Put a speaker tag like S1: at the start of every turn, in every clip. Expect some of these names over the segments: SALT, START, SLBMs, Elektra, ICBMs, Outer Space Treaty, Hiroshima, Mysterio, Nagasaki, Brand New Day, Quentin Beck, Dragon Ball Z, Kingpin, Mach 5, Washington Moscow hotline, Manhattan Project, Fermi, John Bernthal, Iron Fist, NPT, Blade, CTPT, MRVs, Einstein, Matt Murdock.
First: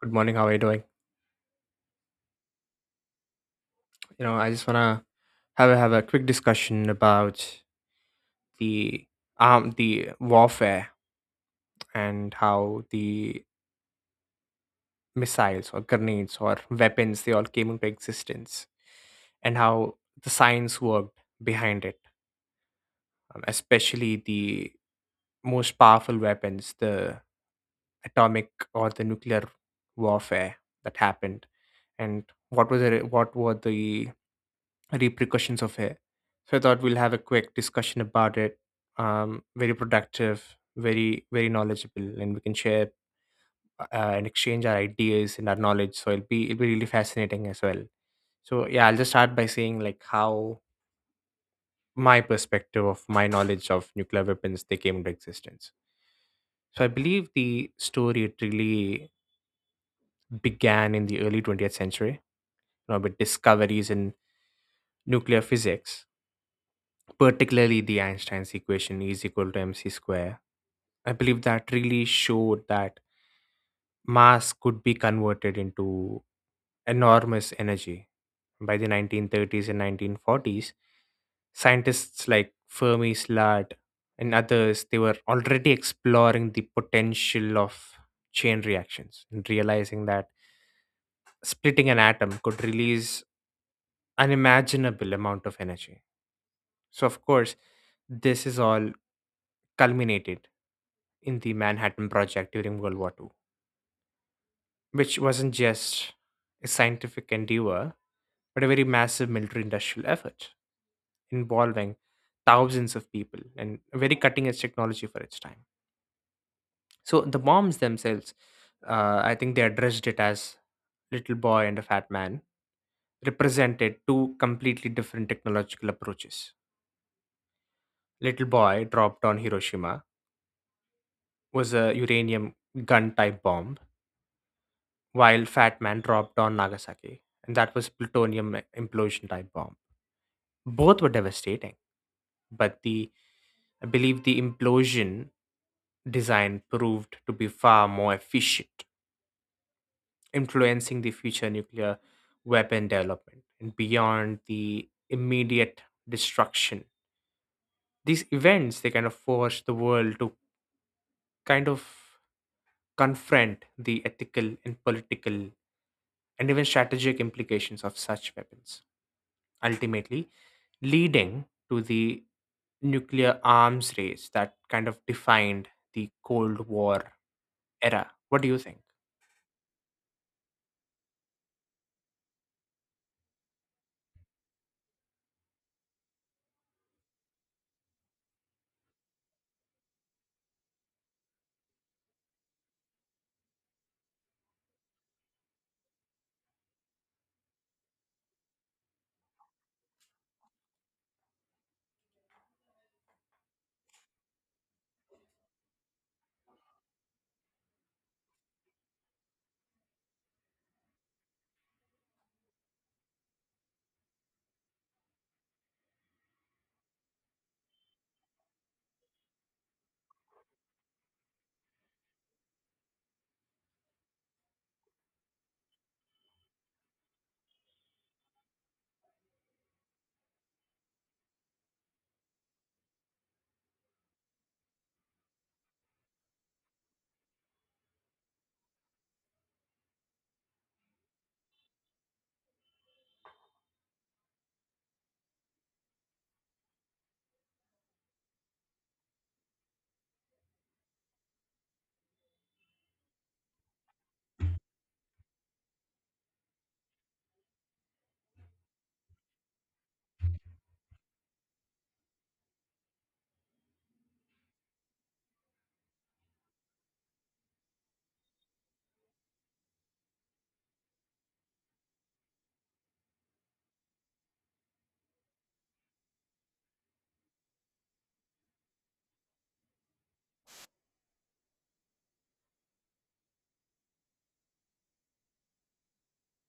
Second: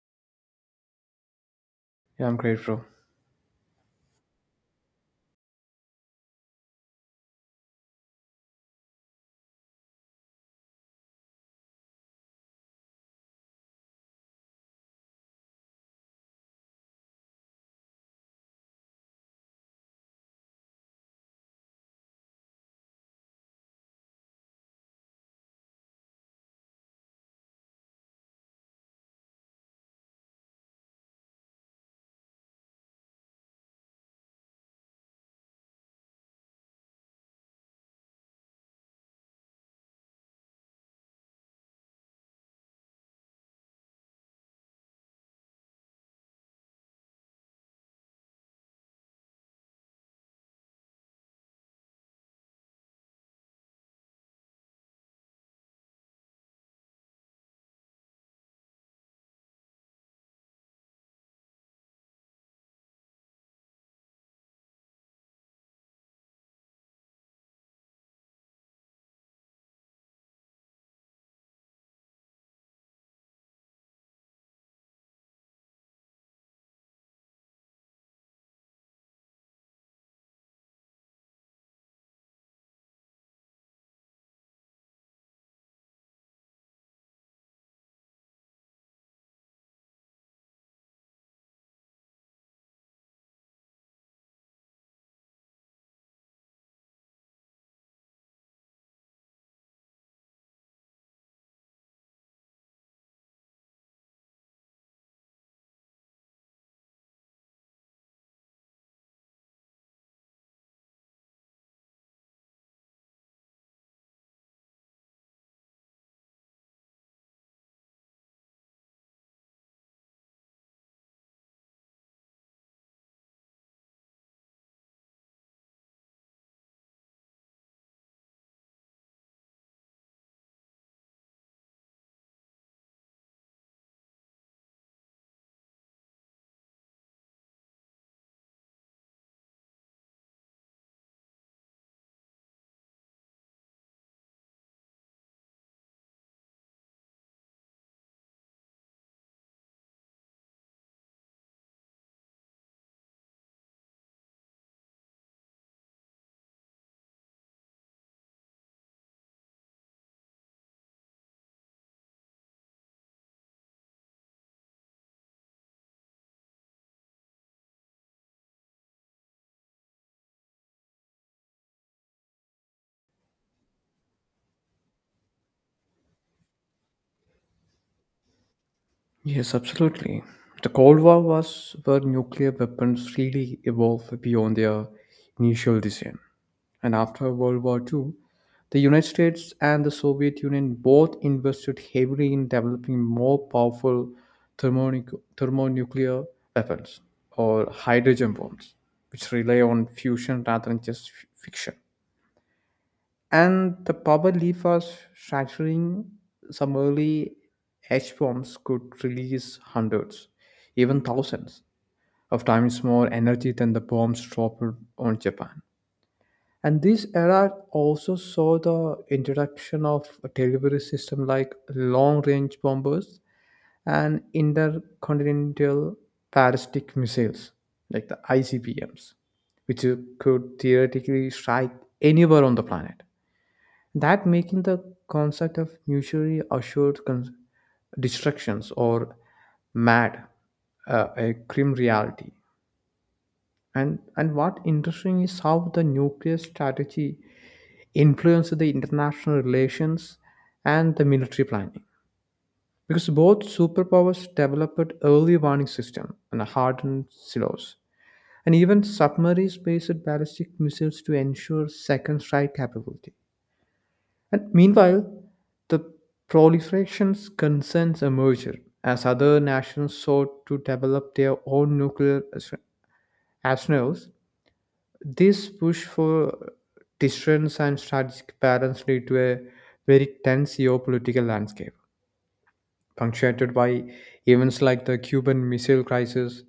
S1: Good morning. How are you doing?
S2: Yeah, I'm great, bro.
S1: I just wanna have a quick discussion about the the warfare and how the missiles or grenades or weapons they all came into existence and how the science worked behind it, especially the most powerful weapons, the atomic or the nuclear warfare that happened, and what was it? What were the repercussions of it. So I thought we'll have a quick discussion about it. Very productive, very knowledgeable, and we can share uh, and exchange our ideas and our knowledge. So it'll be really fascinating as well. So yeah, I'll just start by saying like how my perspective of my knowledge of nuclear weapons they came into existence. So I believe the story it really began in the early 20th century, you know, with discoveries in nuclear physics, particularly the Einstein's equation E is equal to mc square. I believe that really showed that mass could be converted into enormous energy. By the 1930s and 1940s, scientists like Fermi Slot and others they were already exploring the potential of chain reactions and realizing that splitting an atom could release unimaginable amount of energy. So of course, this is all culminated in the Manhattan Project during World War Two, which wasn't just a scientific endeavor, but a very massive military industrial effort involving thousands of people and a very cutting edge technology for its time. So the bombs themselves, I think they addressed it as little boy and a fat man, represented two completely different technological approaches. Little boy dropped on Hiroshima was a uranium gun type bomb, while fat man dropped on Nagasaki, and that was plutonium implosion type bomb. Both were devastating, but the I believe the implosion design proved to be far more efficient, influencing the future nuclear weapon development and beyond the immediate destruction. These events they kind of forced the world to kind of confront the ethical and political and even strategic implications of such weapons, ultimately leading to the nuclear arms race that kind of defined the Cold War era. What do you think?
S2: Yes, absolutely. The Cold War was where nuclear weapons really evolved beyond their initial design. And after World War II, the United States and the Soviet Union both invested heavily in developing more powerful thermonuclear weapons or hydrogen bombs, which rely on fusion rather than just fiction. And the power leaf was shattering. Some early H bombs could release hundreds, even thousands, of times more energy than the bombs dropped on Japan. And this era also saw the introduction of a delivery system like long-range bombers and intercontinental ballistic missiles, like the ICBMs, which could theoretically strike anywhere on the planet, that making the concept of mutually assured destructions, or mad, a grim reality. And what interesting is how the nuclear strategy influenced the international relations and the military planning, because both superpowers developed early warning system and hardened silos and even submarines based ballistic missiles to ensure second strike capability. And meanwhile, the proliferation's concerns a merger as other nations sought to develop their own nuclear arsenals. This push for deterrence and strategic balance led to a very tense geopolitical landscape punctuated by events like the Cuban Missile Crisis,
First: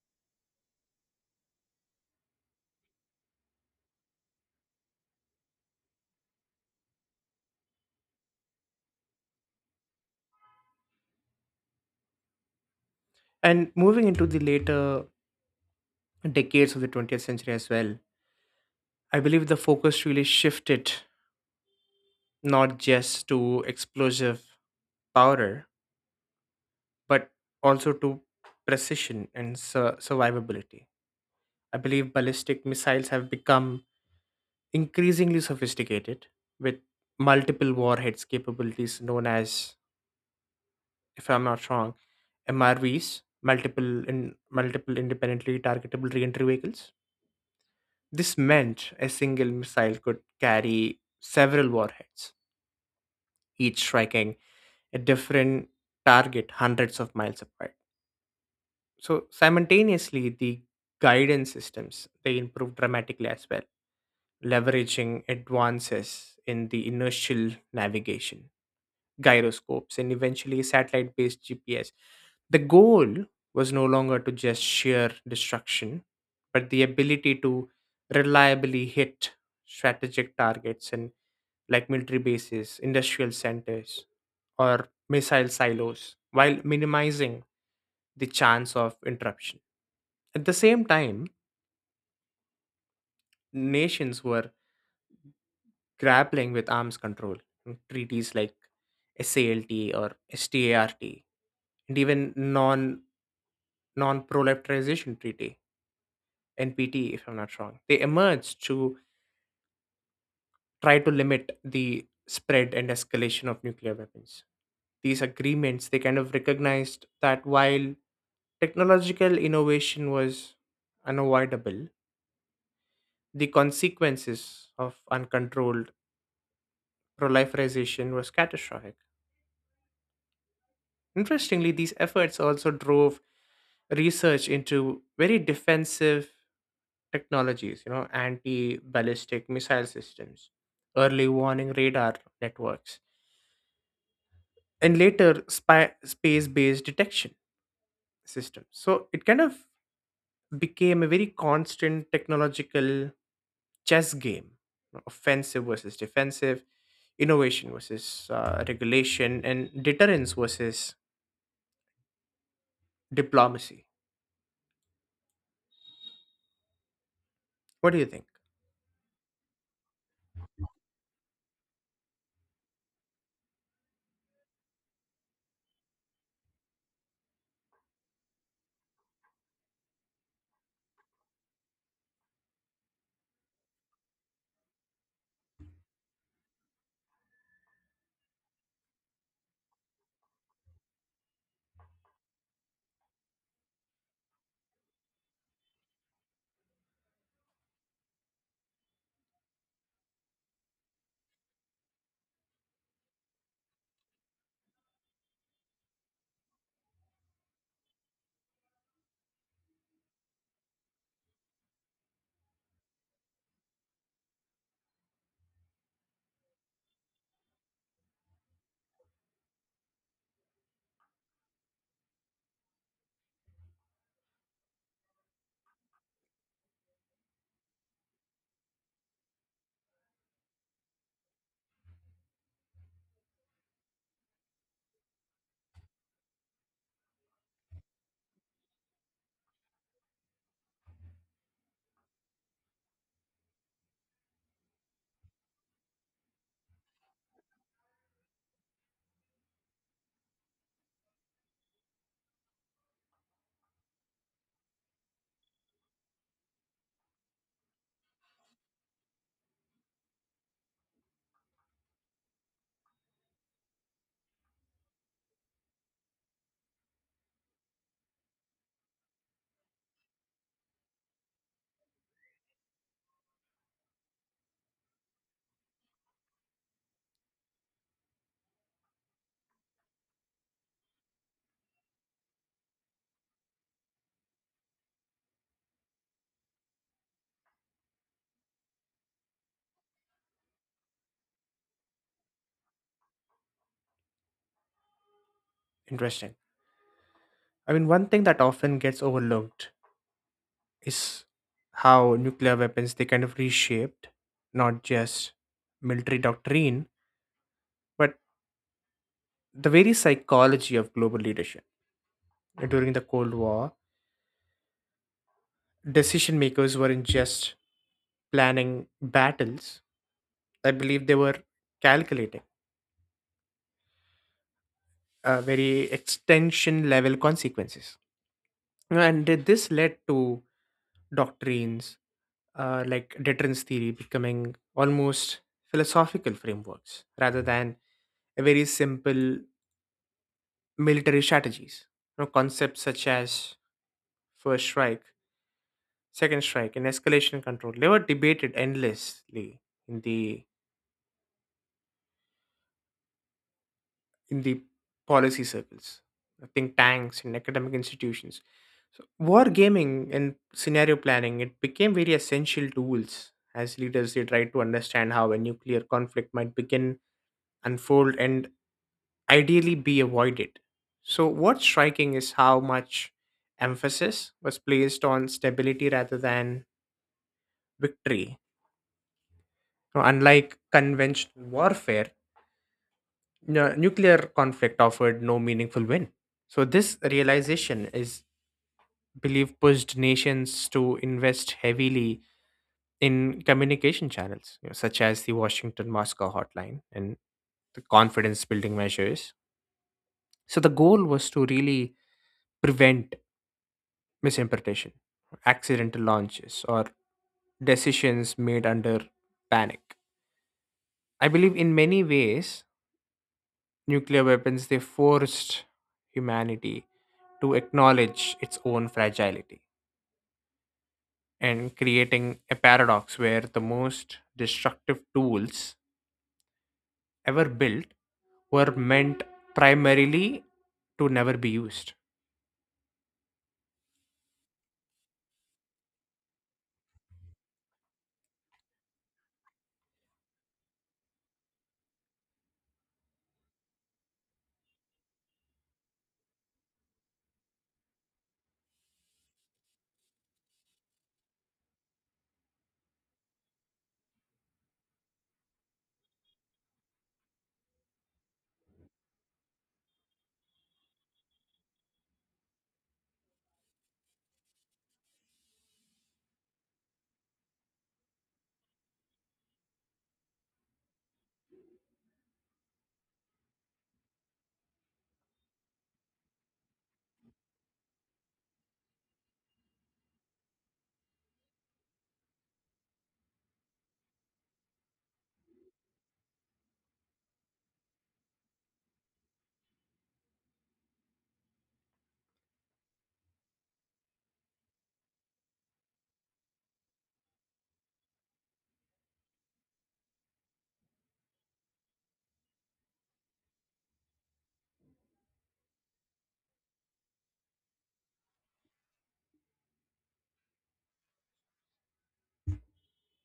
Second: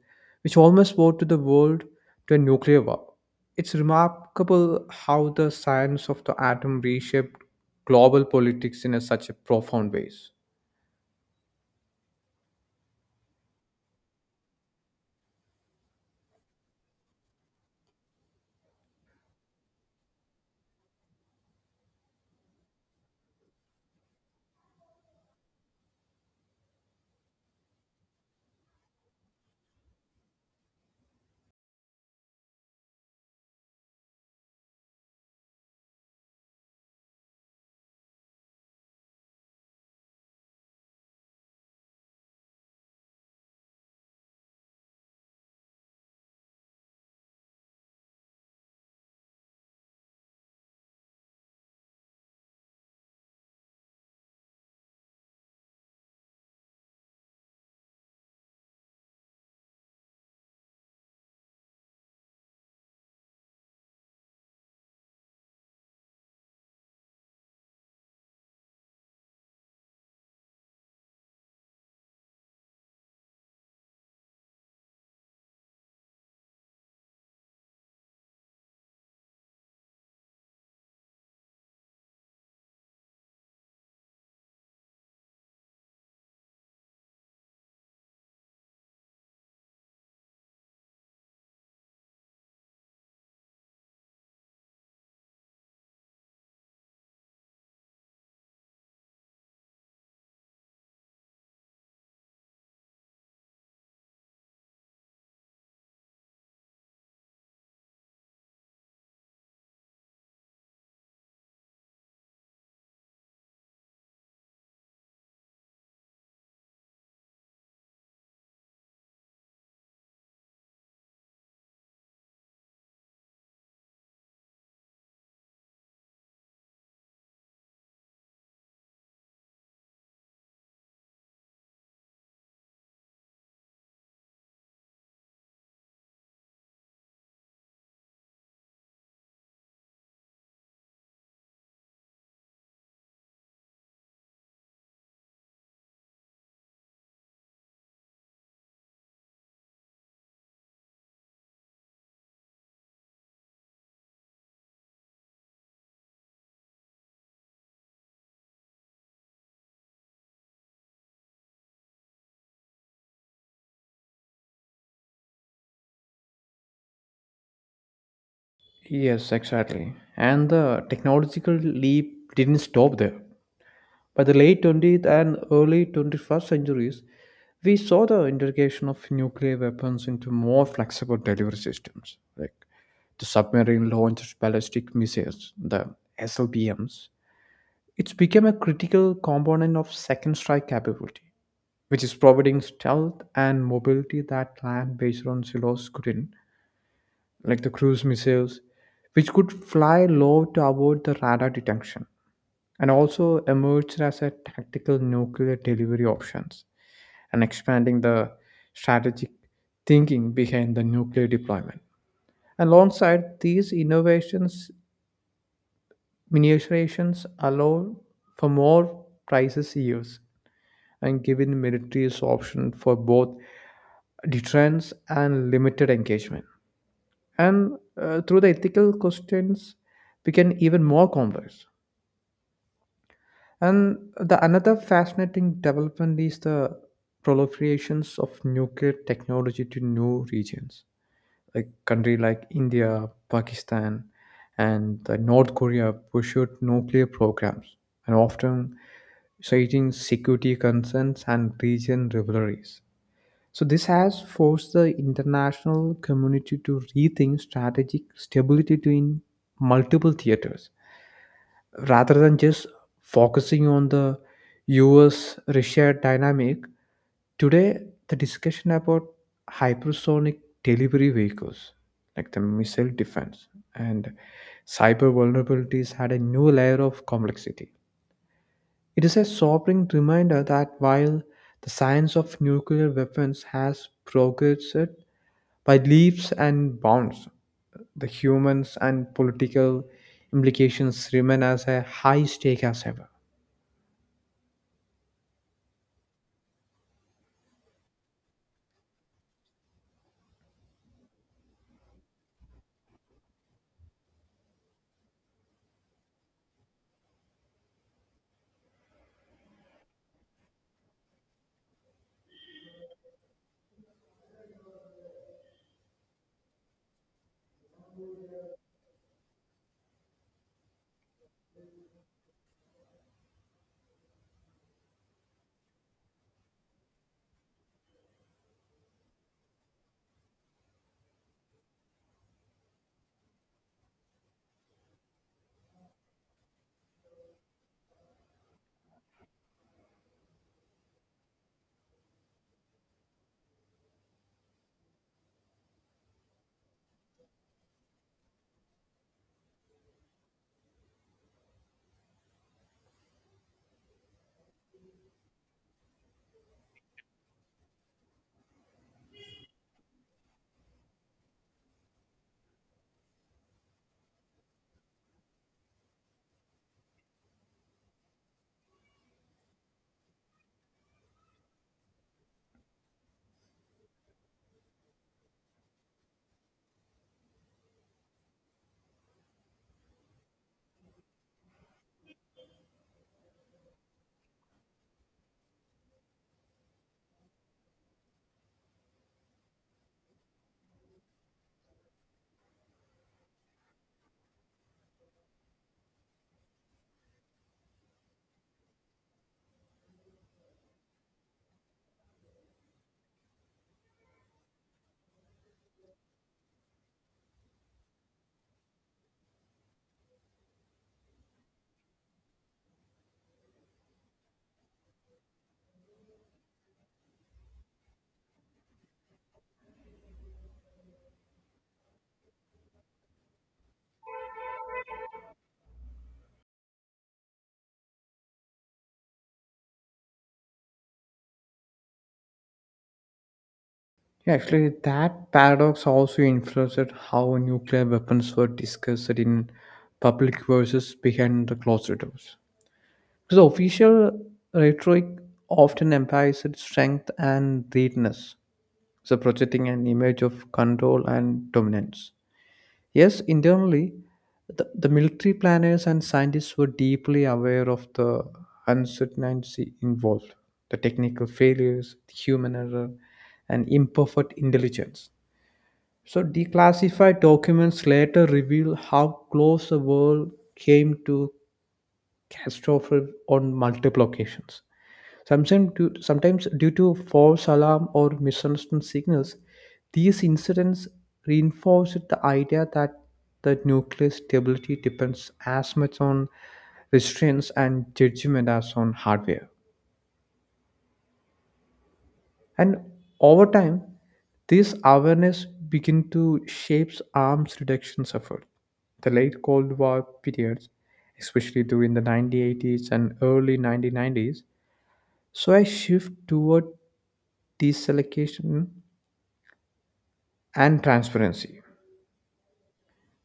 S2: which almost brought to the world to a nuclear war. It's remarkable how the science of the atom reshaped global politics in a, such a profound ways.
S1: And moving into the later decades of the 20th century as well, I believe the focus really shifted not just to explosive power, but also to precision and survivability. I believe ballistic missiles have become increasingly sophisticated with multiple warheads capabilities known as, if I'm not wrong, MRVs, multiple independently targetable reentry vehicles. This meant a single missile could carry several warheads, each striking a different target hundreds of miles apart. So simultaneously, the guidance systems they improved dramatically as well, leveraging advances in the inertial navigation gyroscopes, and eventually satellite based GPS. The goal was no longer to just sheer destruction, but the ability to reliably hit strategic targets and like military bases, industrial centers, or missile silos while minimizing the chance of interruption. At the same time, nations were grappling with arms control and treaties like SALT or START and even Non-Proliferation Treaty, NPT, if I'm not wrong. They emerged to try to limit the spread and escalation of nuclear weapons. These agreements, they kind of recognized that while technological innovation was unavoidable, the consequences of uncontrolled proliferation was catastrophic. Interestingly, these efforts also drove research into very defensive technologies, you know, anti-ballistic missile systems, early warning radar networks, and later spy space-based detection systems. So it kind of became a very constant technological chess game, you know, offensive versus defensive, innovation versus regulation, and deterrence versus diplomacy. What do you think?
S2: Yes, exactly. And the technological leap didn't stop there. By the late 20th and early 21st centuries, we saw the integration of nuclear weapons into more flexible delivery systems, like the submarine launched ballistic missiles, the SLBMs. It's become a critical component of second strike capability, which is providing stealth and mobility that land based on silos couldn't, like the cruise missiles, which could fly low to avoid the radar detection and also emerged as a tactical nuclear delivery options and expanding the strategic thinking behind the nuclear deployment. Alongside these innovations, miniaturizations allow for more precise use and giving militaries option for both deterrence and limited engagement. And through the ethical questions became even more complex. And the another fascinating development is the proliferations of nuclear technology to new regions. Like country like India, Pakistan, and the North Korea pursued nuclear programs, and often citing security concerns and region rivalries. So this has forced the international community to rethink strategic stability to in multiple theaters rather than just focusing on the US Russia dynamic. Today the discussion about hypersonic delivery vehicles like the missile defense and cyber vulnerabilities had a new layer of complexity. It is a sobering reminder that while the science of nuclear weapons has progressed by leaps and bounds, the humans and political implications remain as a high stake as ever.
S1: Interesting. I mean, one thing that often gets overlooked is how nuclear weapons they kind of reshaped not just military doctrine but the very psychology of global leadership. Like, during the cold war decision makers weren't just planning battles, I believe they were calculating very extension level consequences, and this led to doctrines like deterrence theory becoming almost philosophical frameworks rather than a very simple military strategies. You know, concepts such as first strike, second strike, and escalation control they were debated endlessly in the in the policy circles, think tanks and academic institutions. So war gaming and scenario planning it became very essential tools as leaders they tried to understand how a nuclear conflict might begin, unfold, and ideally be avoided. So, what's striking is how much emphasis was placed on stability rather than victory. Now, unlike conventional warfare, nuclear conflict offered no meaningful win. So, this realization is believed pushed nations to invest heavily in communication channels, you know, such as the Washington Moscow hotline and the confidence building measures. So, the goal was to really prevent misinterpretation, accidental launches, or decisions made under panic. I believe in many ways, nuclear weapons they forced humanity to acknowledge its own fragility and creating a paradox where the most destructive tools ever built were meant primarily to never be used.
S2: Yeah, actually, that paradox also influenced how nuclear weapons were discussed in public versus behind the closed doors. The official rhetoric often implies its strength and greatness, so projecting an image of control and dominance. Yes, internally, the military planners and scientists were deeply aware of the uncertainty involved, the technical failures, the human error, and imperfect intelligence. So, declassified documents later reveal how close the world came to catastrophe on multiple occasions. Sometimes due to false alarm or misunderstood signals, these incidents reinforced the idea that the nuclear stability depends as much on restraints and judgment as on hardware. And over time, this awareness begin to shape arms reduction effort. The late Cold War periods, especially during the 1980s and early 1990s, saw a shift toward deselectivation and transparency.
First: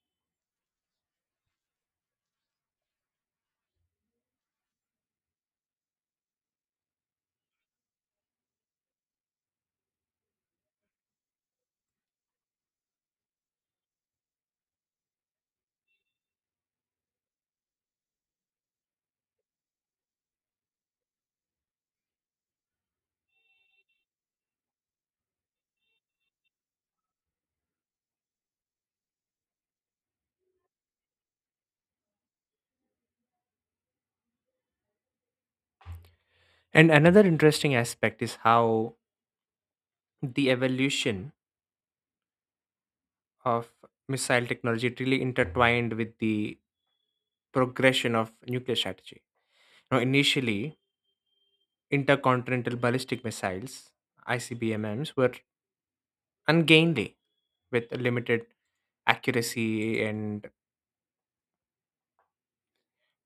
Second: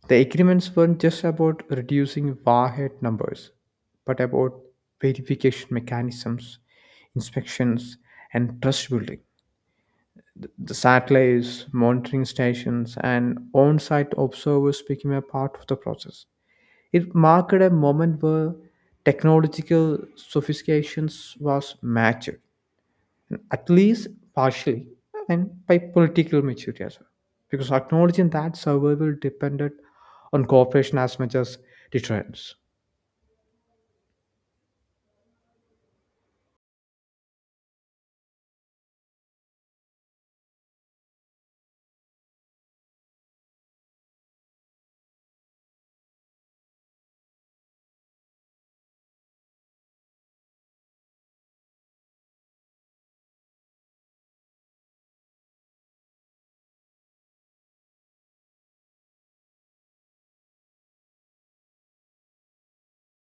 S2: The agreements weren't just about reducing warhead numbers, but about verification mechanisms, inspections, and trust building. The satellites, monitoring stations, and on site observers became a part of the process. It marked a moment where technological sophistications was matched, at least partially, and by political maturity as well. Because acknowledging that survival depended on cooperation as much as deterrence.
S1: And another interesting aspect is how the evolution of missile technology really intertwined with the progression of nuclear strategy. Now, initially, intercontinental ballistic missiles (ICBMs) were ungainly, with limited accuracy and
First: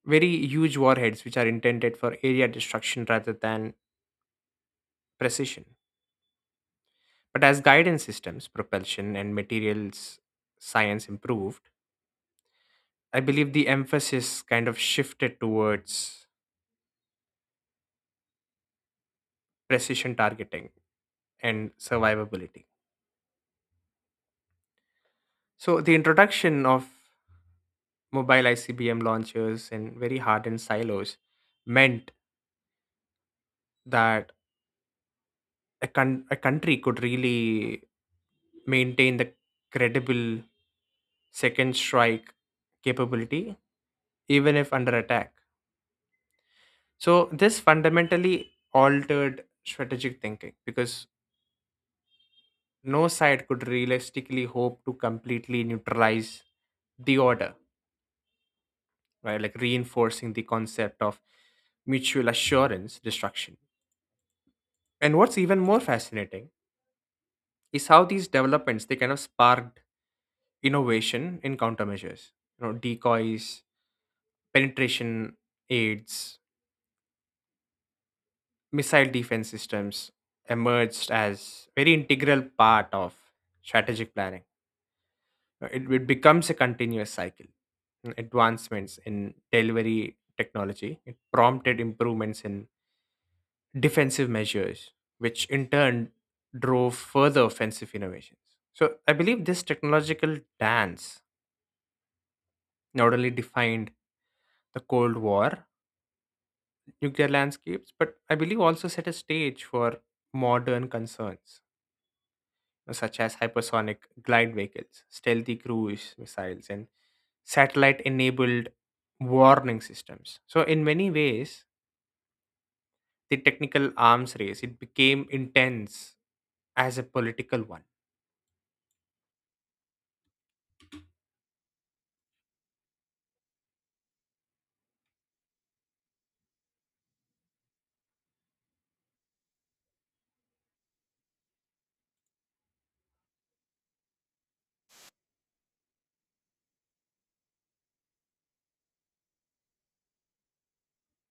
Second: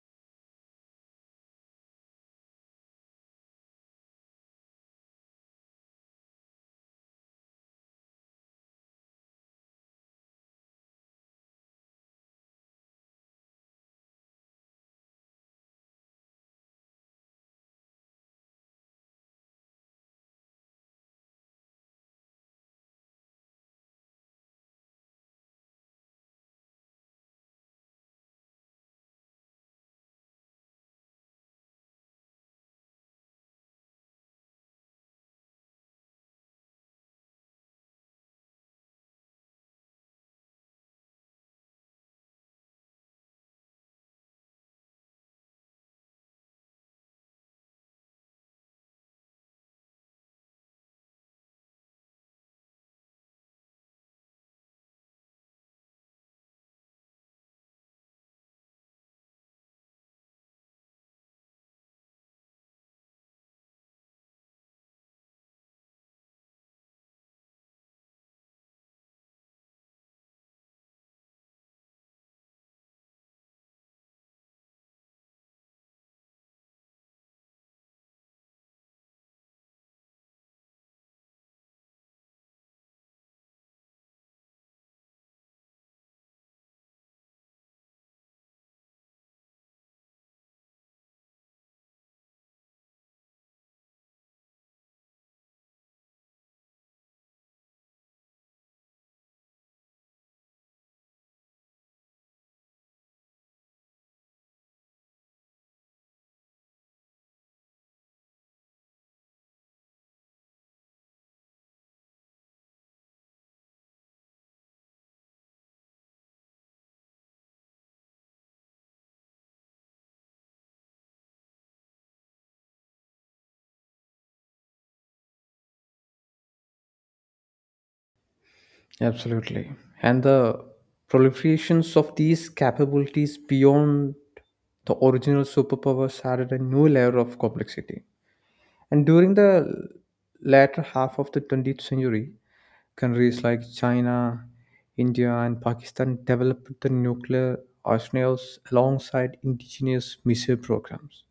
S1: very huge warheads, which are intended for area destruction rather than precision. But as guidance systems, propulsion, and materials science improved, I believe the emphasis kind of shifted towards precision targeting and survivability. So the introduction of mobile ICBM launchers and very hardened silos meant that a country could really maintain the credible second strike capability even if under attack. So this fundamentally altered strategic thinking because no side could realistically hope to completely neutralize the order, right? Like reinforcing the concept of mutual assurance destruction. And what's even more fascinating is how these developments they kind of sparked innovation in countermeasures. You know, decoys, penetration aids, missile defense systems emerged as very integral part of strategic planning. It becomes a continuous cycle. Advancements in delivery technology it prompted improvements in defensive measures, which in turn drove further offensive innovations. So I believe this technological dance not only defined the Cold War nuclear landscapes, but I believe also set a stage for modern concerns such as hypersonic glide vehicles, stealthy cruise missiles, and satellite enabled warning systems. So, in many ways, the technical arms race it became intense as a political one.
S2: Absolutely. And the proliferations of these capabilities beyond the original superpowers added a new layer of complexity. And during the latter half of the 20th century, countries like China, India, and Pakistan developed the nuclear arsenals alongside indigenous missile programs.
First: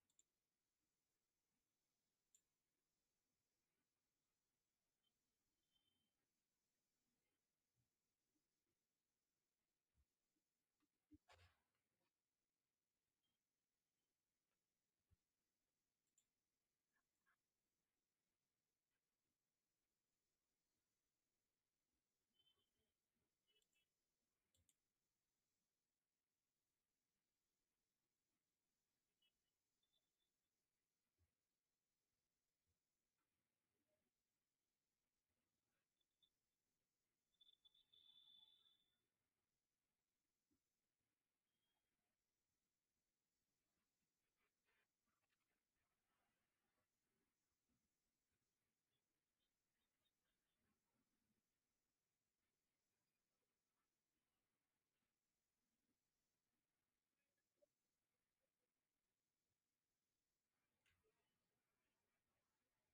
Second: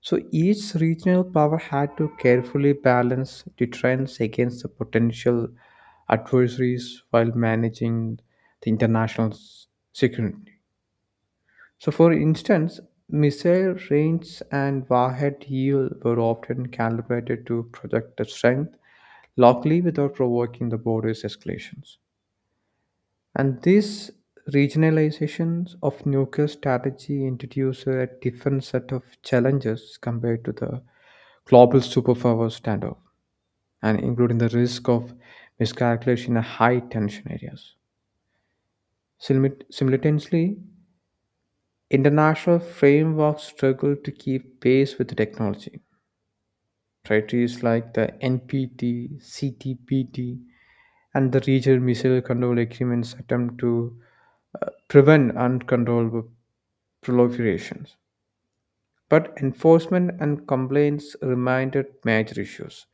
S2: So each regional power had to carefully balance deterrence against the potential adversaries while managing the international security. So, for instance, missile range and warhead yield were often calibrated to project the strength locally without provoking the border's escalations. And this regionalizations of nuclear strategy introduced a different set of challenges compared to the global superpower standoff, and including the risk of miscalculation in high tension areas. Simultaneously, international frameworks struggle to keep pace with the technology. Treaties like the NPT, CTPT, and the Regional Missile Control Agreements attempt to prevent uncontrollable proliferations. But enforcement and complaints remained major issues,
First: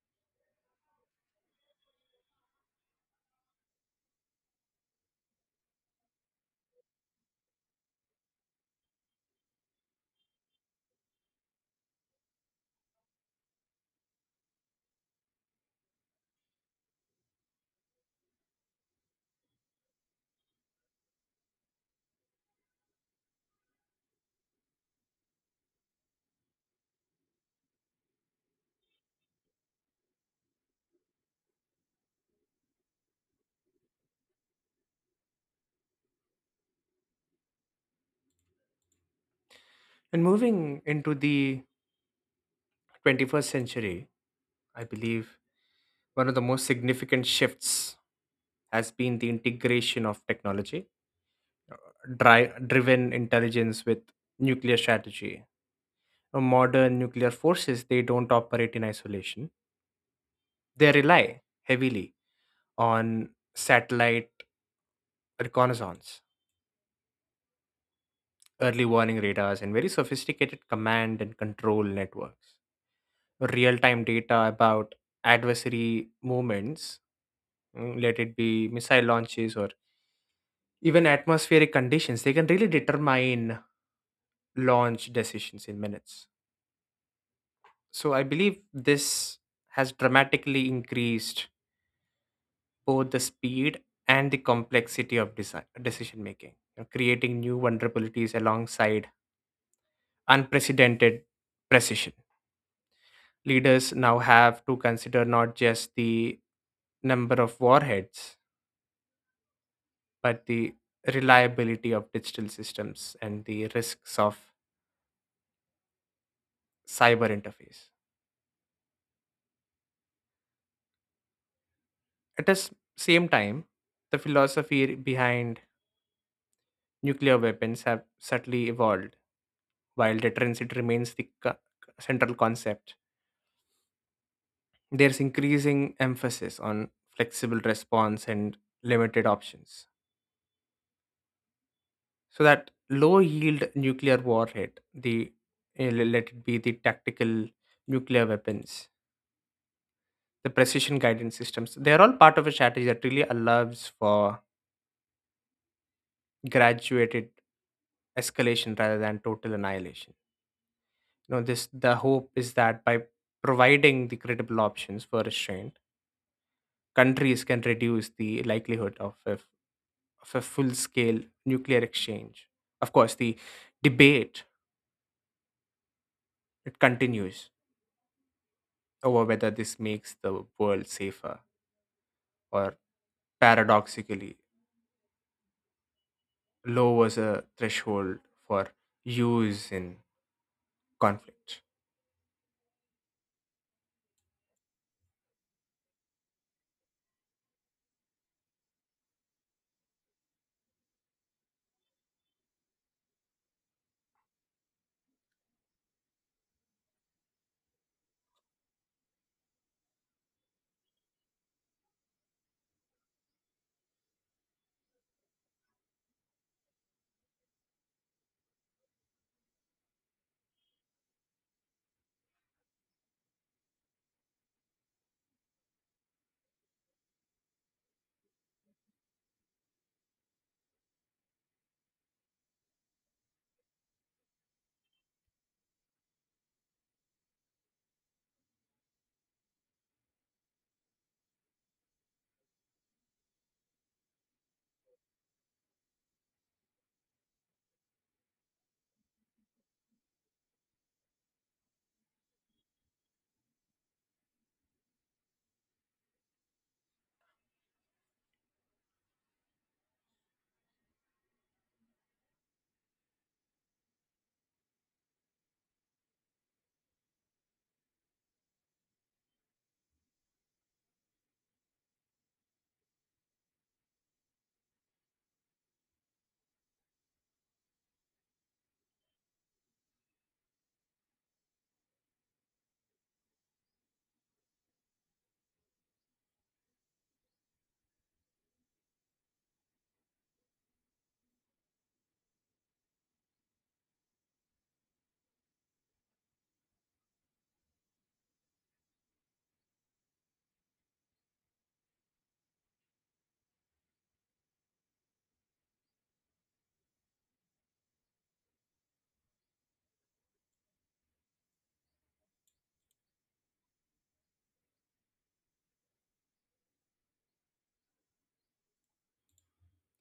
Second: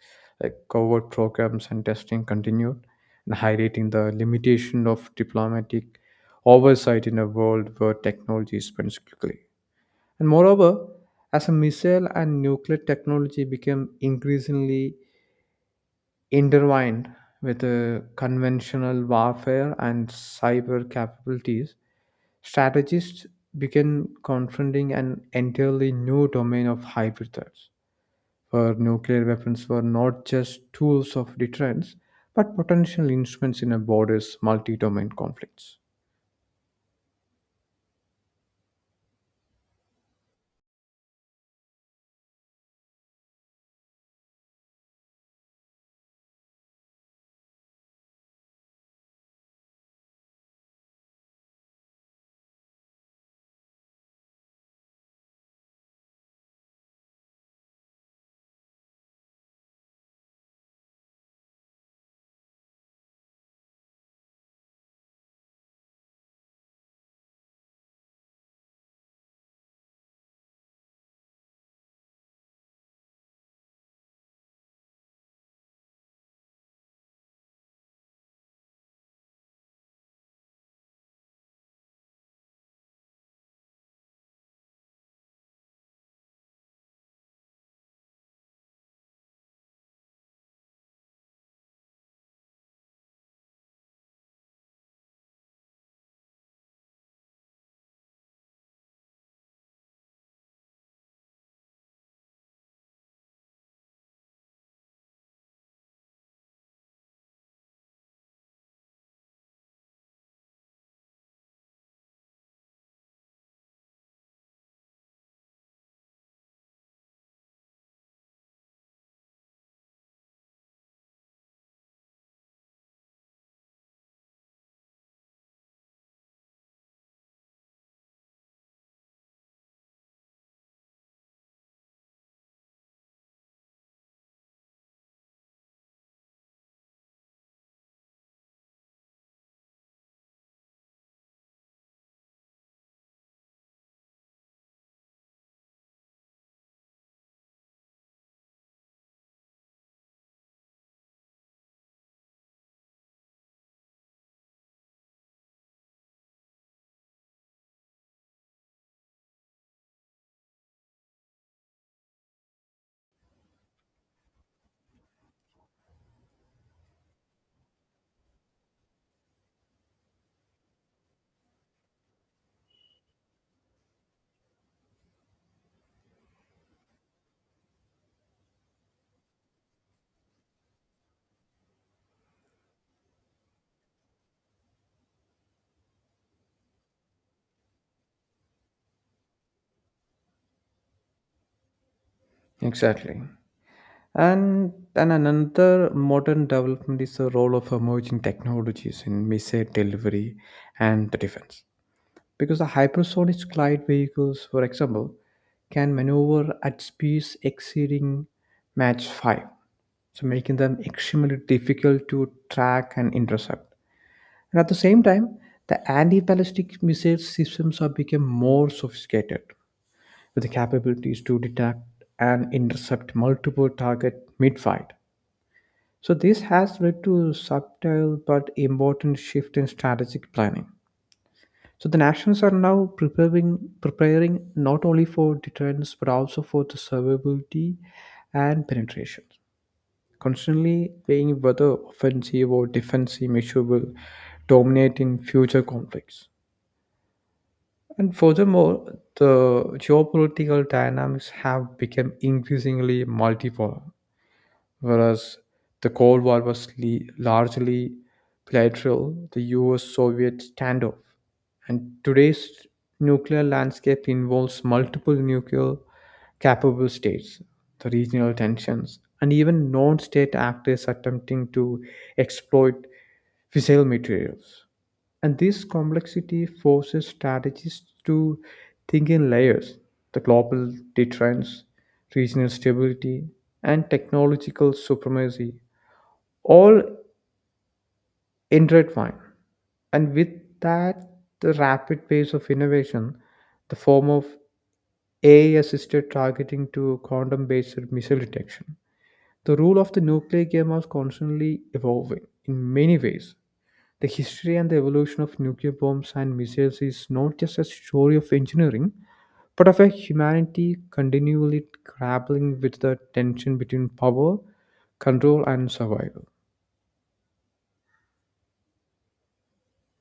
S2: like covert programs and testing continued, and highlighting the limitation of diplomatic oversight in a world where technology spends quickly. And moreover, as a missile and nuclear technology became increasingly intertwined with conventional warfare and cyber capabilities, strategists began confronting an entirely new domain of hybrid threats, where nuclear weapons were not just tools of deterrence, but potential instruments in a border's multi domain conflicts.
S1: And moving into the 21st century, I believe one of the most significant shifts has been the integration of technology, driven intelligence with nuclear strategy. Modern nuclear forces, they don't operate in isolation. They rely heavily on satellite reconnaissance, early warning radars, and very sophisticated command and control networks. Real-time data about adversary movements, let it be missile launches or even atmospheric conditions they can really determine launch decisions in minutes. So I believe this has dramatically increased both the speed and the complexity of design, decision making, you know, creating new vulnerabilities alongside unprecedented precision. Leaders now have to consider not just the number of warheads but the reliability of digital systems and the risks of cyber interface. At the same time, the philosophy behind nuclear weapons have subtly evolved, while deterrence it remains the central concept. There's increasing emphasis on flexible response and limited options, so that low-yield nuclear warhead, the let it be the tactical nuclear weapons, the precision guidance systems, they are all part of a strategy that really allows for graduated escalation rather than total annihilation. You know this the hope is that by providing the credible options for restraint countries can reduce the likelihood of a full scale nuclear exchange. Of course the debate it continues over whether this makes the world safer or paradoxically lowers a threshold for use in conflict.
S2: Exactly. And then another modern development is the role of emerging technologies in missile delivery and the defense. Because the hypersonic glide vehicles, for example, can maneuver at speeds exceeding Mach 5, so making them extremely difficult to track and intercept. And at the same time, the anti-ballistic missile systems have become more sophisticated, with the capabilities to detect and intercept multiple targets mid-flight, so this has led to subtle but important shift in strategic planning. So the nations are now preparing not only for deterrence but also for the survivability and penetration. Constantly weighing whether offensive or defensive measure will dominate in future conflicts. And furthermore, the geopolitical dynamics have become increasingly multipolar, whereas the Cold War was largely bilateral, the US Soviet standoff. And today's nuclear landscape involves multiple nuclear capable states, the regional tensions, and even non state actors attempting to exploit fissile materials. And this complexity forces strategists to think in layers, the global deterrence, regional stability, and technological supremacy, all intertwined. And with that, the rapid pace of innovation, the form of AI assisted targeting to quantum based missile detection. The rule of the nuclear game was constantly evolving in many ways. The history and the evolution of nuclear bombs and missiles is not just a story of engineering, but of a humanity continually grappling with the tension between power, control, and survival.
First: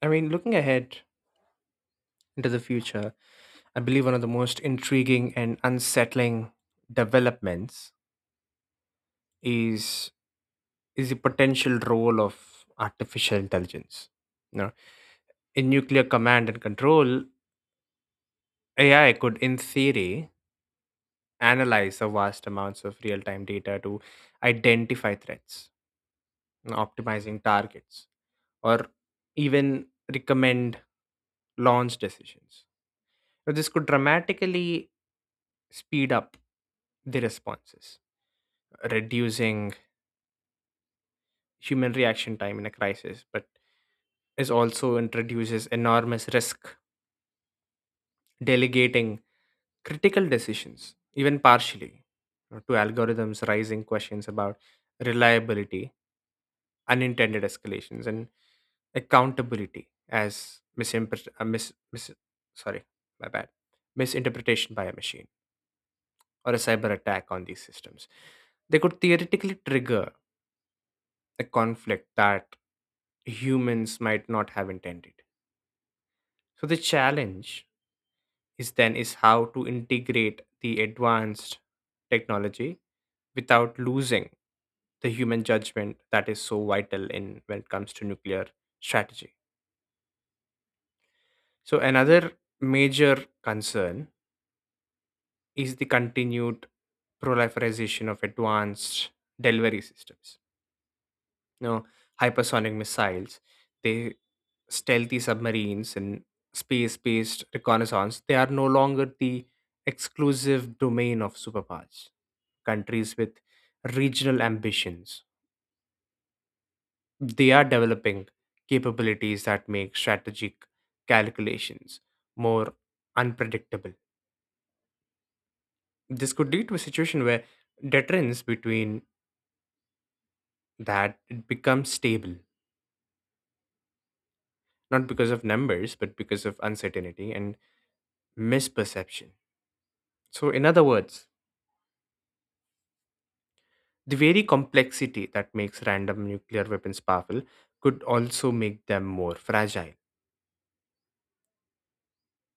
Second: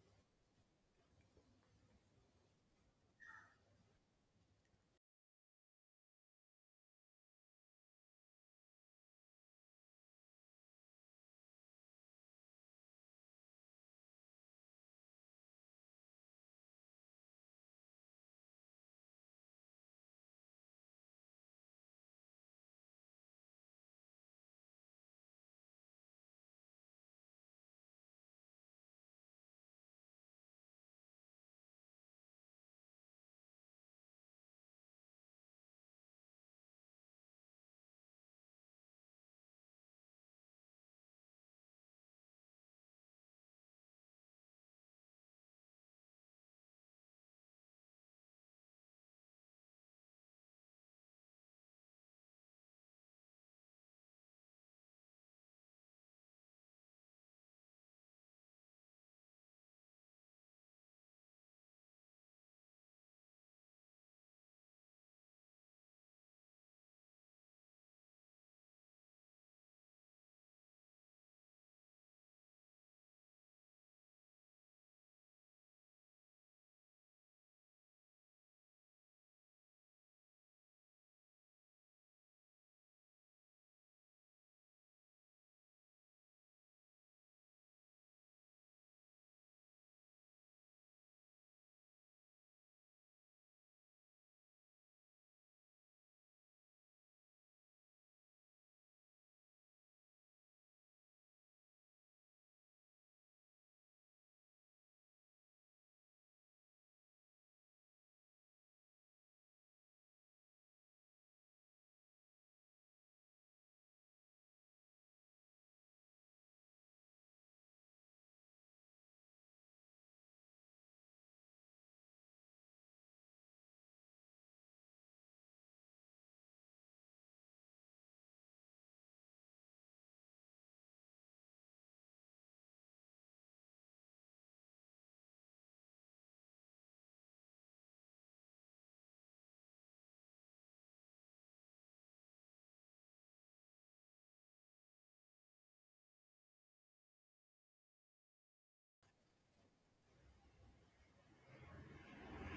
S1: I mean looking ahead into the future I believe one of the most intriguing and unsettling developments is is the potential role of artificial intelligence. Now, in nuclear command and control, AI could, in theory, analyze the vast amounts of real time data to identify threats, and optimizing targets, or even recommend launch decisions. Now, this could dramatically speed up the responses, reducing human reaction time in a crisis, but is also introduces enormous risk delegating critical decisions, even partially, you know, to algorithms raising questions about reliability, unintended escalations, and accountability as sorry, my bad, misinterpretation by a machine or a cyber attack on these systems. They could theoretically trigger a conflict that humans might not have intended. So the challenge is how to integrate the advanced technology without losing the human judgment that is so vital in when it comes to nuclear strategy. So another major concern is the continued proliferation of advanced delivery systems, you know, hypersonic missiles, they stealthy submarines and space-based reconnaissance, they are no longer the exclusive domain of superpowers. Countries with regional ambitions, they are developing capabilities that make strategic calculations more unpredictable. This could lead to a situation where deterrence between that it becomes stable, not because of numbers, but because of uncertainty and misperception. So, in other words, the very complexity that makes random nuclear weapons powerful could also make them more fragile.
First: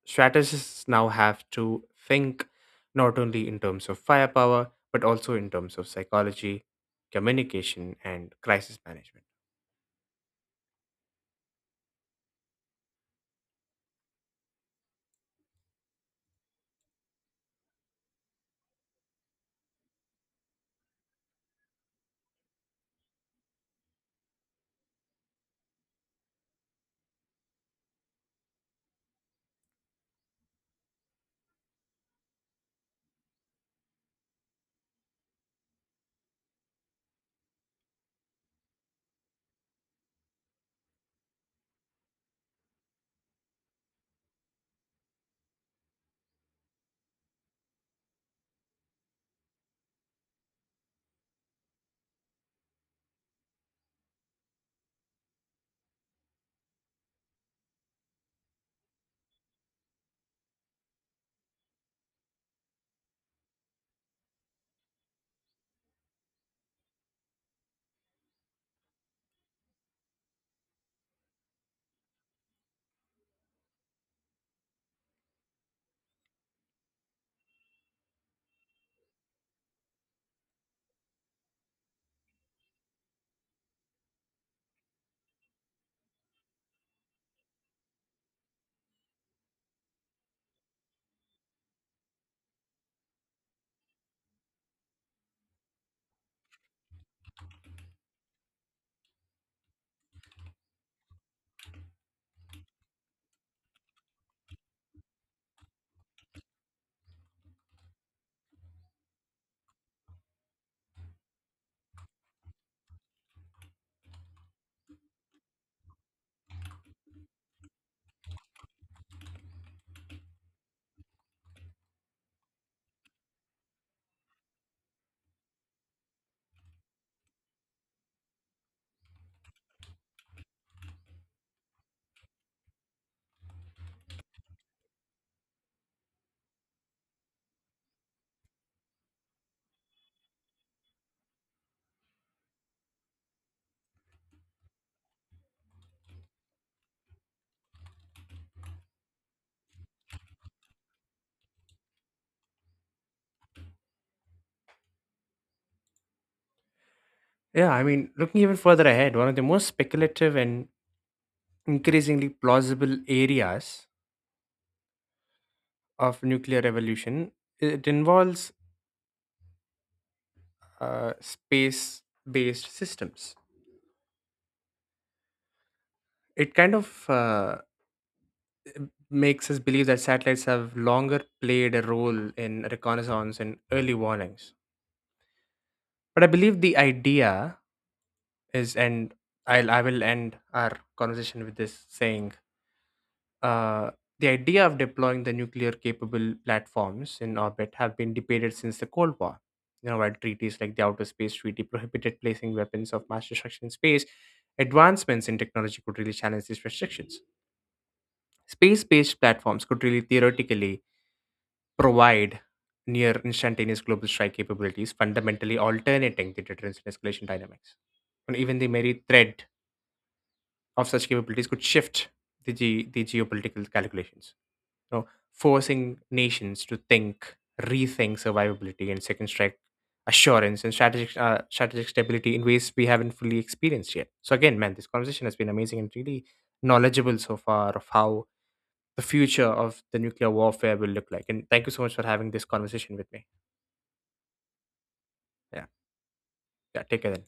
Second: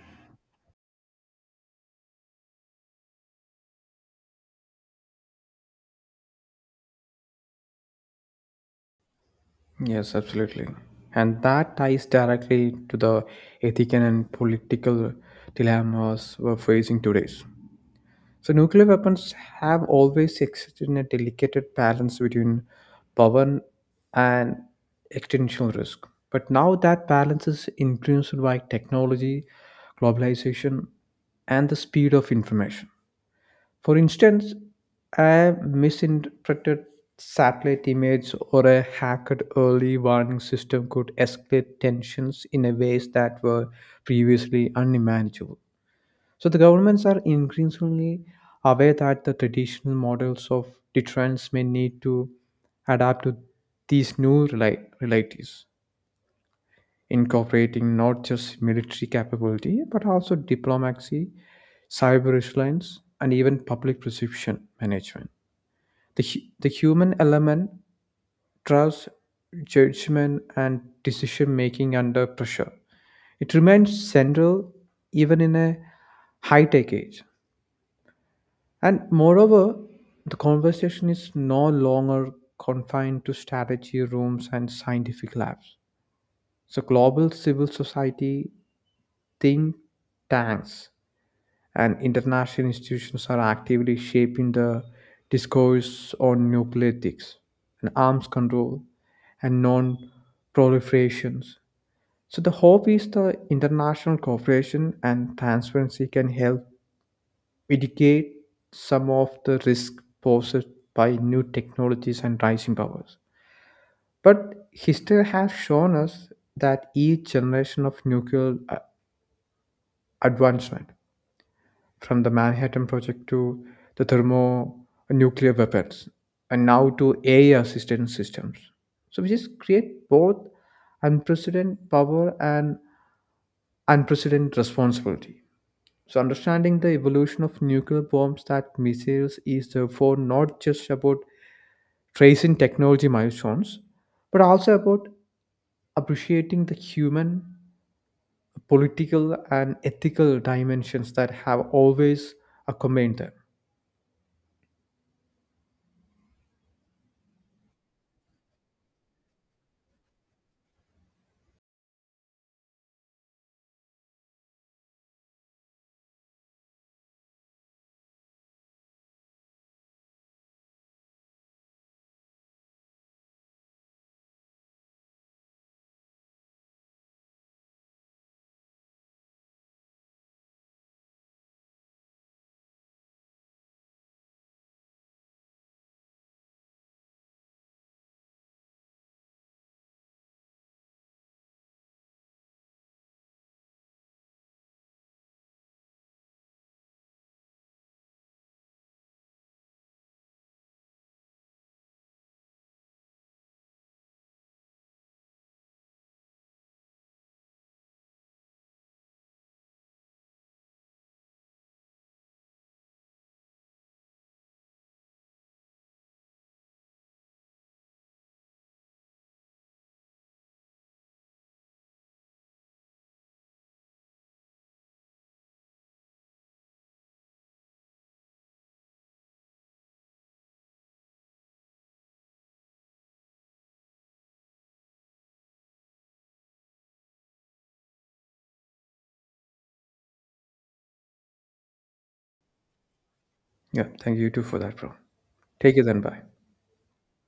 S1: Strategists now have to think not only in terms of firepower, but also in terms of psychology, communication, and crisis management.
S2: Yes, absolutely. And that ties directly to the ethical and political dilemmas we're facing today. So nuclear weapons have always existed in a delicate balance between power and existential risk. But now that balance is influenced by technology, globalization, and the speed of information. For instance, a misinterpreted satellite image or a hacked early warning system could escalate tensions in a ways that were previously unimaginable. So the governments are increasingly aware that the traditional models of deterrence may need to adapt to these new realities, incorporating not just military capability but also diplomacy, cyber resilience, and even public perception management. The, the human element, trust, judgment, and decision making under pressure. It remains central even in a high tech age. And moreover, the conversation is no longer confined to strategy rooms and scientific labs. So, global civil society, think tanks, and international institutions are actively shaping the discourse on nuclear ethics and arms control and non proliferations. So, the hope is the international cooperation and transparency can help mitigate some of the risk posed by new technologies and rising powers. But history has shown us that each generation of nuclear advancement, from the Manhattan Project to the thermonuclear weapons, and now to AI assisted systems, so we just create both unprecedented power and unprecedented responsibility. So, understanding the evolution of nuclear bombs that missiles is therefore not just about tracing technology milestones, but also about appreciating the human, political, and ethical dimensions that have always accompanied them.
S1: Yeah, I mean, looking even further ahead, one of the most speculative and increasingly plausible areas of nuclear evolution it involves space-based systems. It kind of m- makes us believe that satellites have longer played a role in reconnaissance and early warnings. But I believe the idea is, and I will end our conversation with this saying, uh, the idea of deploying the nuclear capable platforms in orbit have been debated since the Cold War. You know, while treaties like the Outer Space Treaty prohibited placing weapons of mass destruction in space, advancements in technology could really challenge these restrictions. Space based platforms could really theoretically provide near instantaneous global strike capabilities, fundamentally alternating the deterrence and escalation dynamics. And even the merry thread of such capabilities could shift the geopolitical calculations, you know, forcing nations to rethink survivability and second strike assurance and strategic stability in ways we haven't fully experienced yet. So again, man, this conversation has been amazing and really knowledgeable so far of how the future of the nuclear warfare will look like. And thank you so much for having this conversation with me.
S2: Yeah, thank you too for that, bro.
S1: Yeah.
S2: Take it then. Bye.
S1: Yeah. Take care then.